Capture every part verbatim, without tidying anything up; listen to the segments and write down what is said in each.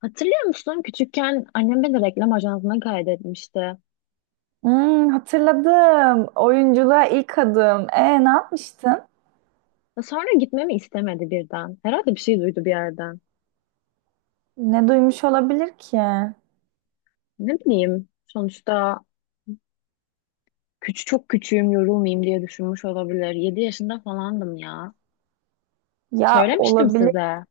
Hatırlıyor musun? Küçükken annem beni reklam ajansına kaydetmişti. Hmm, hatırladım. Oyunculuğa ilk adım. E, ne yapmıştın? Ve Sonra gitmemi istemedi birden. Herhalde bir şey duydu bir yerden. Ne duymuş olabilir ki? Ne bileyim. Sonuçta küçük çok küçüğüm yorulmayayım diye düşünmüş olabilir. Yedi yaşında falandım ya. Ya Söylemiştim olabilir. size.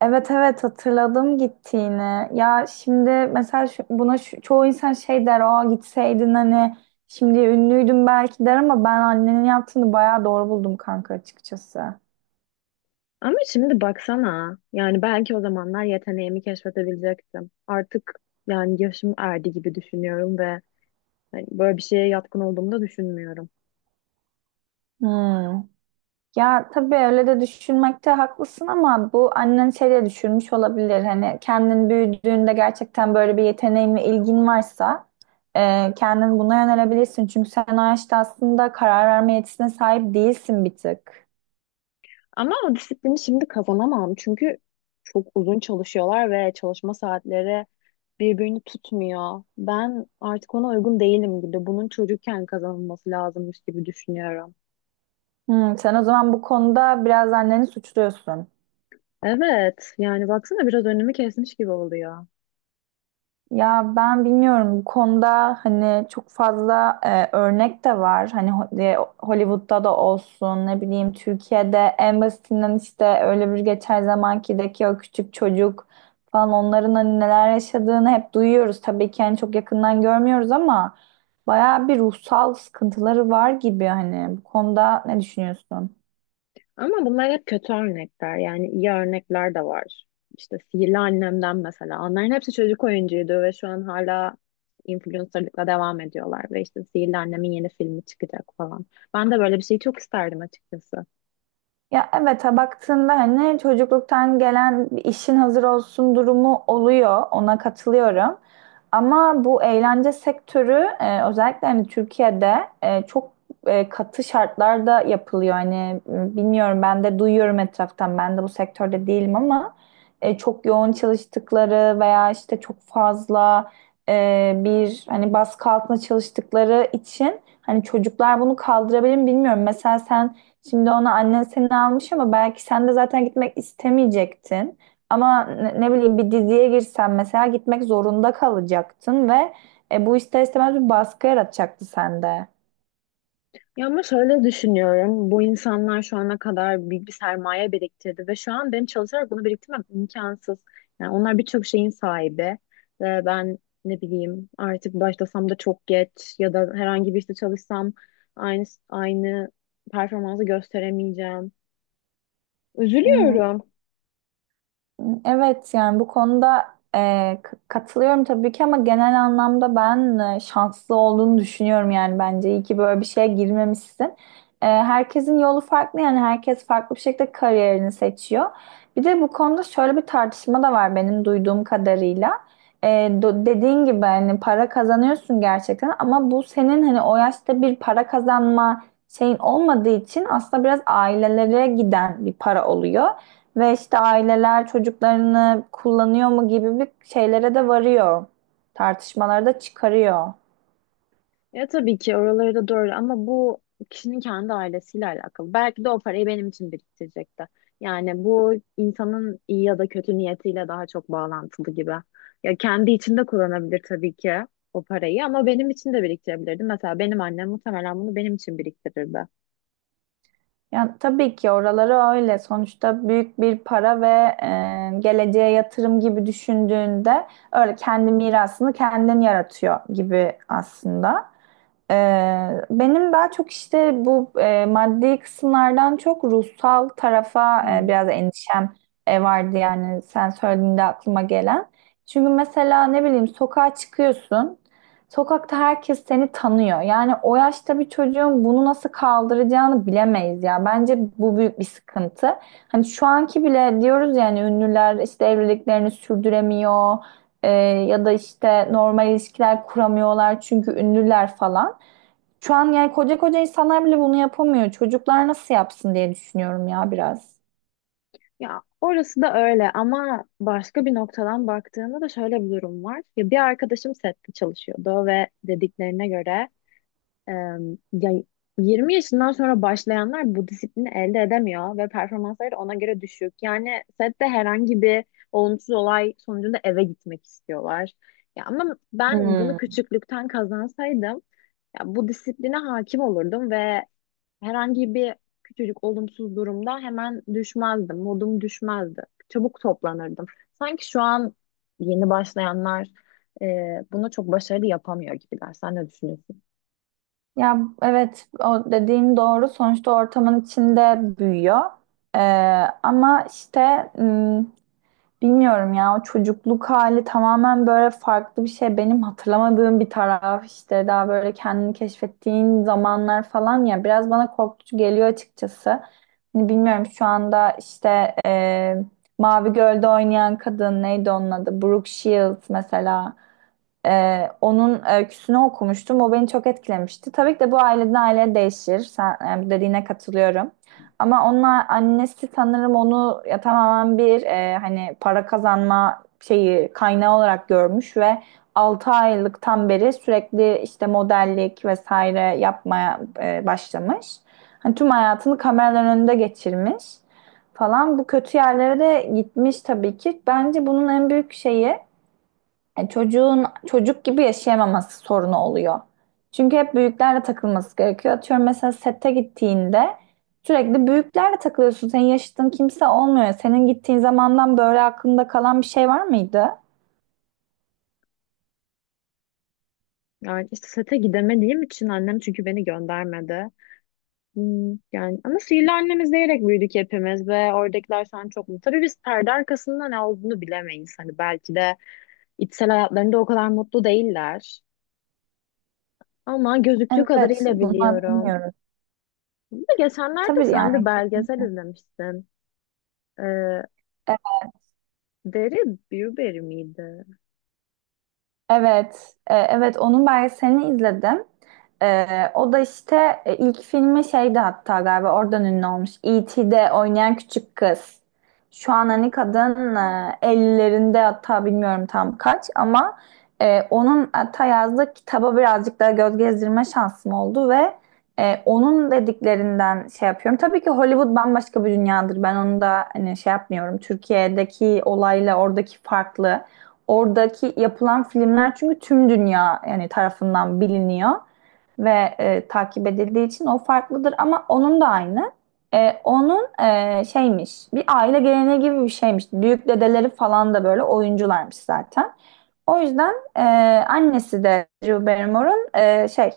Evet, evet, hatırladım gittiğini. Ya şimdi mesela şu- buna şu- çoğu insan şey der. Aa gitseydin hani şimdi ünlüydün belki der ama ben annenin yaptığını bayağı doğru buldum kanka açıkçası. Ama şimdi baksana. Yani belki o zamanlar yeteneğimi keşfedebilecektim. Artık yani yaşım erdi gibi düşünüyorum ve hani böyle bir şeye yatkın olduğumu da düşünmüyorum. Hmm. Ya tabii öyle de düşünmekte haklısın ama bu annen şey diye düşünmüş olabilir. Hani kendin büyüdüğünde gerçekten böyle bir yeteneğin ve ilgin varsa e, kendin buna yönelebilirsin. Çünkü sen o yaşta aslında karar verme yetisine sahip değilsin bir tık. Ama o disiplini şimdi kazanamam. Çünkü çok uzun çalışıyorlar ve çalışma saatleri birbirini tutmuyor. Ben artık ona uygun değilim gibi. Bunun çocukken kazanılması lazımmış gibi düşünüyorum. Hmm, sen o zaman bu konuda biraz anneni suçluyorsun. Evet, yani baksana biraz önümü kesmiş gibi oluyor. Ya ben bilmiyorum bu konuda hani çok fazla e, örnek de var. Hani Ho- e, Hollywood'da da olsun ne bileyim Türkiye'de en basitinden işte öyle bir geçen zamankideki o küçük çocuk falan onların hani neler yaşadığını hep duyuyoruz. Tabii ki hani çok yakından görmüyoruz ama bayağı bir ruhsal sıkıntıları var gibi hani bu konuda ne düşünüyorsun? Ama bunlar hep kötü örnekler. Yani iyi örnekler de var. İşte Sihirli Annem'den mesela. Onların hepsi çocuk oyuncuydu ve şu an hala influencerlıkla devam ediyorlar. Ve işte Sihirli Annem'in yeni filmi çıkacak falan. Ben de böyle bir şeyi çok isterdim açıkçası. Ya evet ha, baktığında hani çocukluktan gelen bir işin hazır olsun durumu oluyor. Ona katılıyorum. Ama bu eğlence sektörü e, özellikle hani Türkiye'de e, çok e, katı şartlarda yapılıyor. Hani m, bilmiyorum ben de duyuyorum etraftan. Ben de bu sektörde değilim ama e, çok yoğun çalıştıkları veya işte çok fazla e, bir hani baskı altında çalıştıkları için hani çocuklar bunu kaldırabilir mi bilmiyorum. Mesela sen, şimdi onu annen seni almış ama belki sen de zaten gitmek istemeyecektin. Ama ne, ne bileyim bir diziye girsen mesela gitmek zorunda kalacaktın ve e, bu ister istemez bir baskı yaratacaktı sende. Ya ama şöyle düşünüyorum. Bu insanlar şu ana kadar büyük bir sermaye biriktirdi ve şu an benim çalışarak bunu biriktirmem imkansız. Yani onlar birçok şeyin sahibi ve ben ne bileyim artık başlasam da çok geç ya da herhangi bir işte çalışsam aynı aynı performansı gösteremeyeceğim. Üzülüyorum. Evet yani bu konuda e, k- katılıyorum tabii ki ama genel anlamda ben e, şanslı olduğunu düşünüyorum, yani bence iyi ki böyle bir şeye girmemişsin. E, herkesin yolu farklı, yani herkes farklı bir şekilde kariyerini seçiyor. Bir de bu konuda şöyle bir tartışma da var benim duyduğum kadarıyla. E, do- dediğin gibi hani para kazanıyorsun gerçekten ama bu senin hani o yaşta bir para kazanma şeyin olmadığı için aslında biraz ailelere giden bir para oluyor. Ve işte aileler çocuklarını kullanıyor mu gibi bir şeylere de varıyor. Tartışmalara da çıkarıyor. Ya tabii ki oraları da doğru ama bu kişinin kendi ailesiyle alakalı. Belki de o parayı benim için biriktirecekti. Yani bu insanın iyi ya da kötü niyetiyle daha çok bağlantılı gibi. Ya kendi içinde kullanabilir tabii ki o parayı ama benim için de biriktirebilirdi. Mesela benim annem muhtemelen bunu benim için biriktirirdi. Yani tabii ki oraları öyle. Sonuçta büyük bir para ve e, geleceğe yatırım gibi düşündüğünde öyle kendi mirasını kendin yaratıyor gibi aslında. Ee, benim daha çok işte bu e, maddi kısımlardan çok ruhsal tarafa e, Hmm. biraz endişem e, vardı, yani sen söylediğinde aklıma gelen. Çünkü mesela ne bileyim sokağa çıkıyorsun. Sokakta herkes seni tanıyor. Yani o yaşta bir çocuğun bunu nasıl kaldıracağını bilemeyiz ya. Bence bu büyük bir sıkıntı. Hani şu anki bile diyoruz, yani ünlüler işte evliliklerini sürdüremiyor. e, Ya da işte normal ilişkiler kuramıyorlar çünkü ünlüler falan. Şu an yani koca koca insanlar bile bunu yapamıyor. Çocuklar nasıl yapsın diye düşünüyorum ya biraz. Ya orası da öyle ama başka bir noktadan baktığında da şöyle bir durum var. Ya bir arkadaşım sette çalışıyordu ve dediklerine göre Ee, ya yirmi yaşından sonra başlayanlar bu disiplini elde edemiyor ve performansları ona göre düşük. Yani sette herhangi bir olumsuz olay sonucunda eve gitmek istiyorlar. Ya ama ben bunu Hmm. küçüklükten kazansaydım ya bu disipline hakim olurdum ve herhangi bir küçücük olumsuz durumda hemen düşmezdim. Modum düşmezdi. Çabuk toplanırdım. Sanki şu an yeni başlayanlar e, bunu çok başarılı yapamıyor gibiler. Sen ne düşünüyorsun? Ya evet, o dediğin doğru. Sonuçta ortamın içinde büyüyor. Ee, Ama işte, hmm, bilmiyorum ya, o çocukluk hali tamamen böyle farklı bir şey. Benim hatırlamadığım bir taraf işte, daha böyle kendini keşfettiğin zamanlar falan ya, biraz bana korkutucu geliyor açıkçası. Hani bilmiyorum şu anda işte e, Mavi Göl'de oynayan kadın neydi onun adı? Brooke Shields mesela. Ee, onun öyküsünü okumuştum. O beni çok etkilemişti. Tabii ki de bu aileden aileye değişir. Sen yani bu dediğine katılıyorum. Ama onun a- annesi sanırım onu ya tamamen bir e, hani para kazanma şeyi kaynağı olarak görmüş ve altı aylıktan beri sürekli işte modellik vesaire yapmaya e, başlamış. Hani tüm hayatını kameraların önünde geçirmiş falan. Bu kötü yerlere de gitmiş tabii ki. Bence bunun en büyük şeyi yani çocuğun çocuk gibi yaşayamaması sorunu oluyor. Çünkü hep büyüklerle takılması gerekiyor. Atıyorum mesela sette gittiğinde sürekli büyüklerle takılıyorsun. Senin yaşıtın kimse olmuyor. Senin gittiğin zamandan böyle aklında kalan bir şey var mıydı? Yani işte sete gidemediğim için annem çünkü beni göndermedi. Hmm, yani ama sihirli annemi izleyerek büyüdük hepimiz ve oradakiler sen çok mutlu. Tabii biz perde arkasında ne olduğunu bilemeyiz. Hani belki de içsel hayatlarında o kadar mutlu değiller. Ama gözüktüğü Evet, kadarıyla bunlar biliyorum. bilmiyoruz. Bir de geçenlerde Tabii sen bir yani. belgesel izlemiştin. Ee, Deri Bürberry miydi? Evet, e, evet onun belgeselini izledim. E, O da işte e, ilk filmi şeydi hatta, galiba oradan ünlü olmuş. i ti'de oynayan küçük kız. Şu an hani kadın e, ellilerinde hatta, bilmiyorum tam kaç ama e, onun hatta yazdığı kitaba birazcık daha göz gezdirme şansım oldu ve e, onun dediklerinden şey yapıyorum. Tabii ki Hollywood bambaşka bir dünyadır. Ben onu da hani şey yapmıyorum. Türkiye'deki olayla oradaki farklı. Oradaki yapılan filmler çünkü tüm dünya yani tarafından biliniyor ve e, takip edildiği için o farklıdır ama onun da aynı. E, onun e, şeymiş, bir aile geleneği gibi bir şeymiş. Büyük dedeleri falan da böyle oyuncularmış zaten. O yüzden e, annesi de Drew Barrymore'un e, şey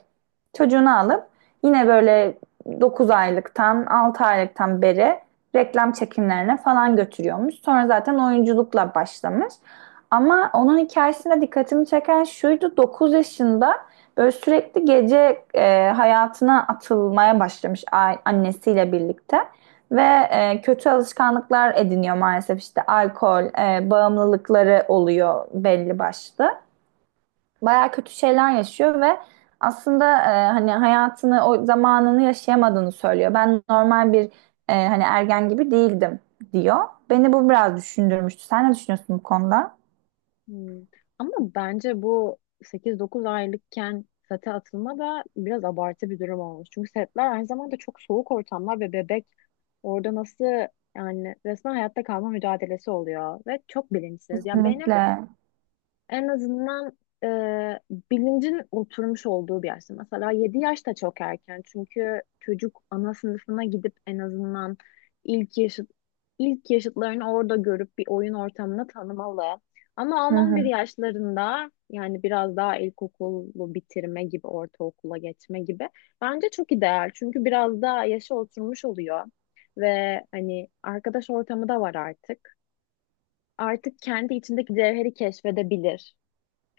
çocuğunu alıp yine böyle dokuz aylıktan altı aylıktan beri reklam çekimlerine falan götürüyormuş. Sonra zaten oyunculukla başlamış. Ama onun hikayesinde dikkatimi çeken şuydu, dokuz yaşında böyle sürekli gece e, hayatına atılmaya başlamış a- annesiyle birlikte. Ve e, kötü alışkanlıklar ediniyor maalesef, işte alkol, e, bağımlılıkları oluyor belli başlı. Bayağı kötü şeyler yaşıyor ve aslında e, hani hayatını, o zamanını yaşayamadığını söylüyor. Ben normal bir e, hani ergen gibi değildim diyor. Beni bu biraz düşündürmüştü. Sen ne düşünüyorsun bu konuda? Hmm. Ama bence bu sekiz dokuz aylıkken sete atılma da biraz abartı bir durum olmuş. Çünkü setler aynı zamanda çok soğuk ortamlar ve bebek orada nasıl yani resmen hayatta kalma mücadelesi oluyor ve çok bilinçsiz. Ya benim Kesinlikle. en azından e, bilincin oturmuş olduğu bir yaşta. Mesela yedi yaş da çok erken. Çünkü çocuk ana sınıfına gidip en azından ilk yaşıt ilk yaşıtlarını orada görüp bir oyun ortamını tanımalı. Ama Hı on on bir hı. yaşlarında yani biraz daha ilkokulu bitirme gibi, ortaokula geçme gibi bence çok ideal. Çünkü biraz daha yaşa oturmuş oluyor ve hani arkadaş ortamı da var artık. Artık kendi içindeki cevheri keşfedebilir.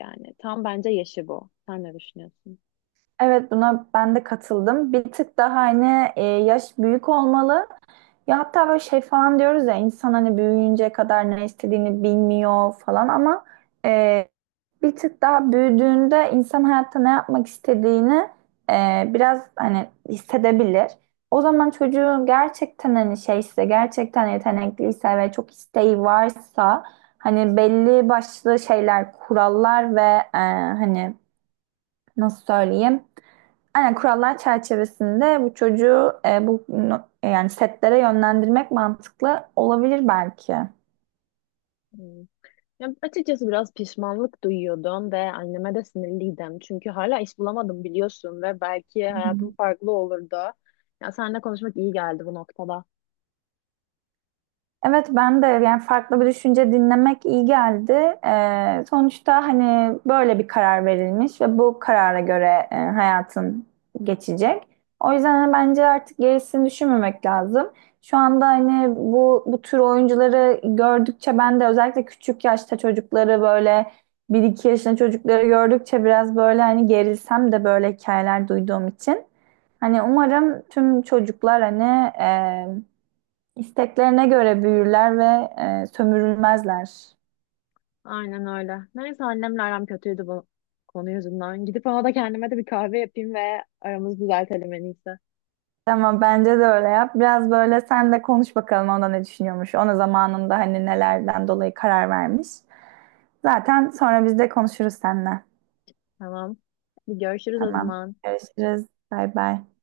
Yani tam bence yaşı bu. Sen ne düşünüyorsun? Evet, buna ben de katıldım. Bir tık daha hani e, yaş büyük olmalı. Ya hatta böyle şey falan diyoruz ya, insan hani büyüyünceye kadar ne istediğini bilmiyor falan ama e, bir tık daha büyüdüğünde insan hayatta ne yapmak istediğini e, biraz hani hissedebilir. O zaman çocuğun gerçekten hani şeyse, gerçekten yetenekliyse ve çok isteği varsa hani belli başlı şeyler, kurallar ve e, hani nasıl söyleyeyim? Aynen kurallar çerçevesinde bu çocuğu e, bu no- yani setlere yönlendirmek mantıklı olabilir belki. Hmm. Ya açıkçası biraz pişmanlık duyuyordum ve anneme de sinirliydim. Çünkü hala iş bulamadım biliyorsun ve belki hayatım farklı olurdu. Ya seninle konuşmak iyi geldi bu noktada. Evet ben de yani farklı bir düşünce dinlemek iyi geldi. Ee, sonuçta hani böyle bir karar verilmiş ve bu karara göre e, hayatın geçecek. O yüzden hani bence artık gerisini düşünmemek lazım. Şu anda hani bu bu tür oyuncuları gördükçe ben de, özellikle küçük yaşta çocukları, böyle bir iki yaşında çocukları gördükçe biraz böyle hani gerilsem de, böyle hikayeler duyduğum için. Hani umarım tüm çocuklar hani e, İsteklerine göre büyürler ve e, sömürülmezler. Aynen öyle. Neyse annemle aram kötüydü bu konu yüzünden. Gidip ona da kendime de bir kahve yapayım ve aramızı düzeltelim en iyisi. Ama bence de öyle yap. Biraz böyle sen de konuş bakalım, ona ne düşünüyormuş. Ona zamanında hani nelerden dolayı karar vermiş. Zaten sonra biz de konuşuruz seninle. Tamam. Bir görüşürüz o Tamam. zaman. Görüşürüz. Bay bay.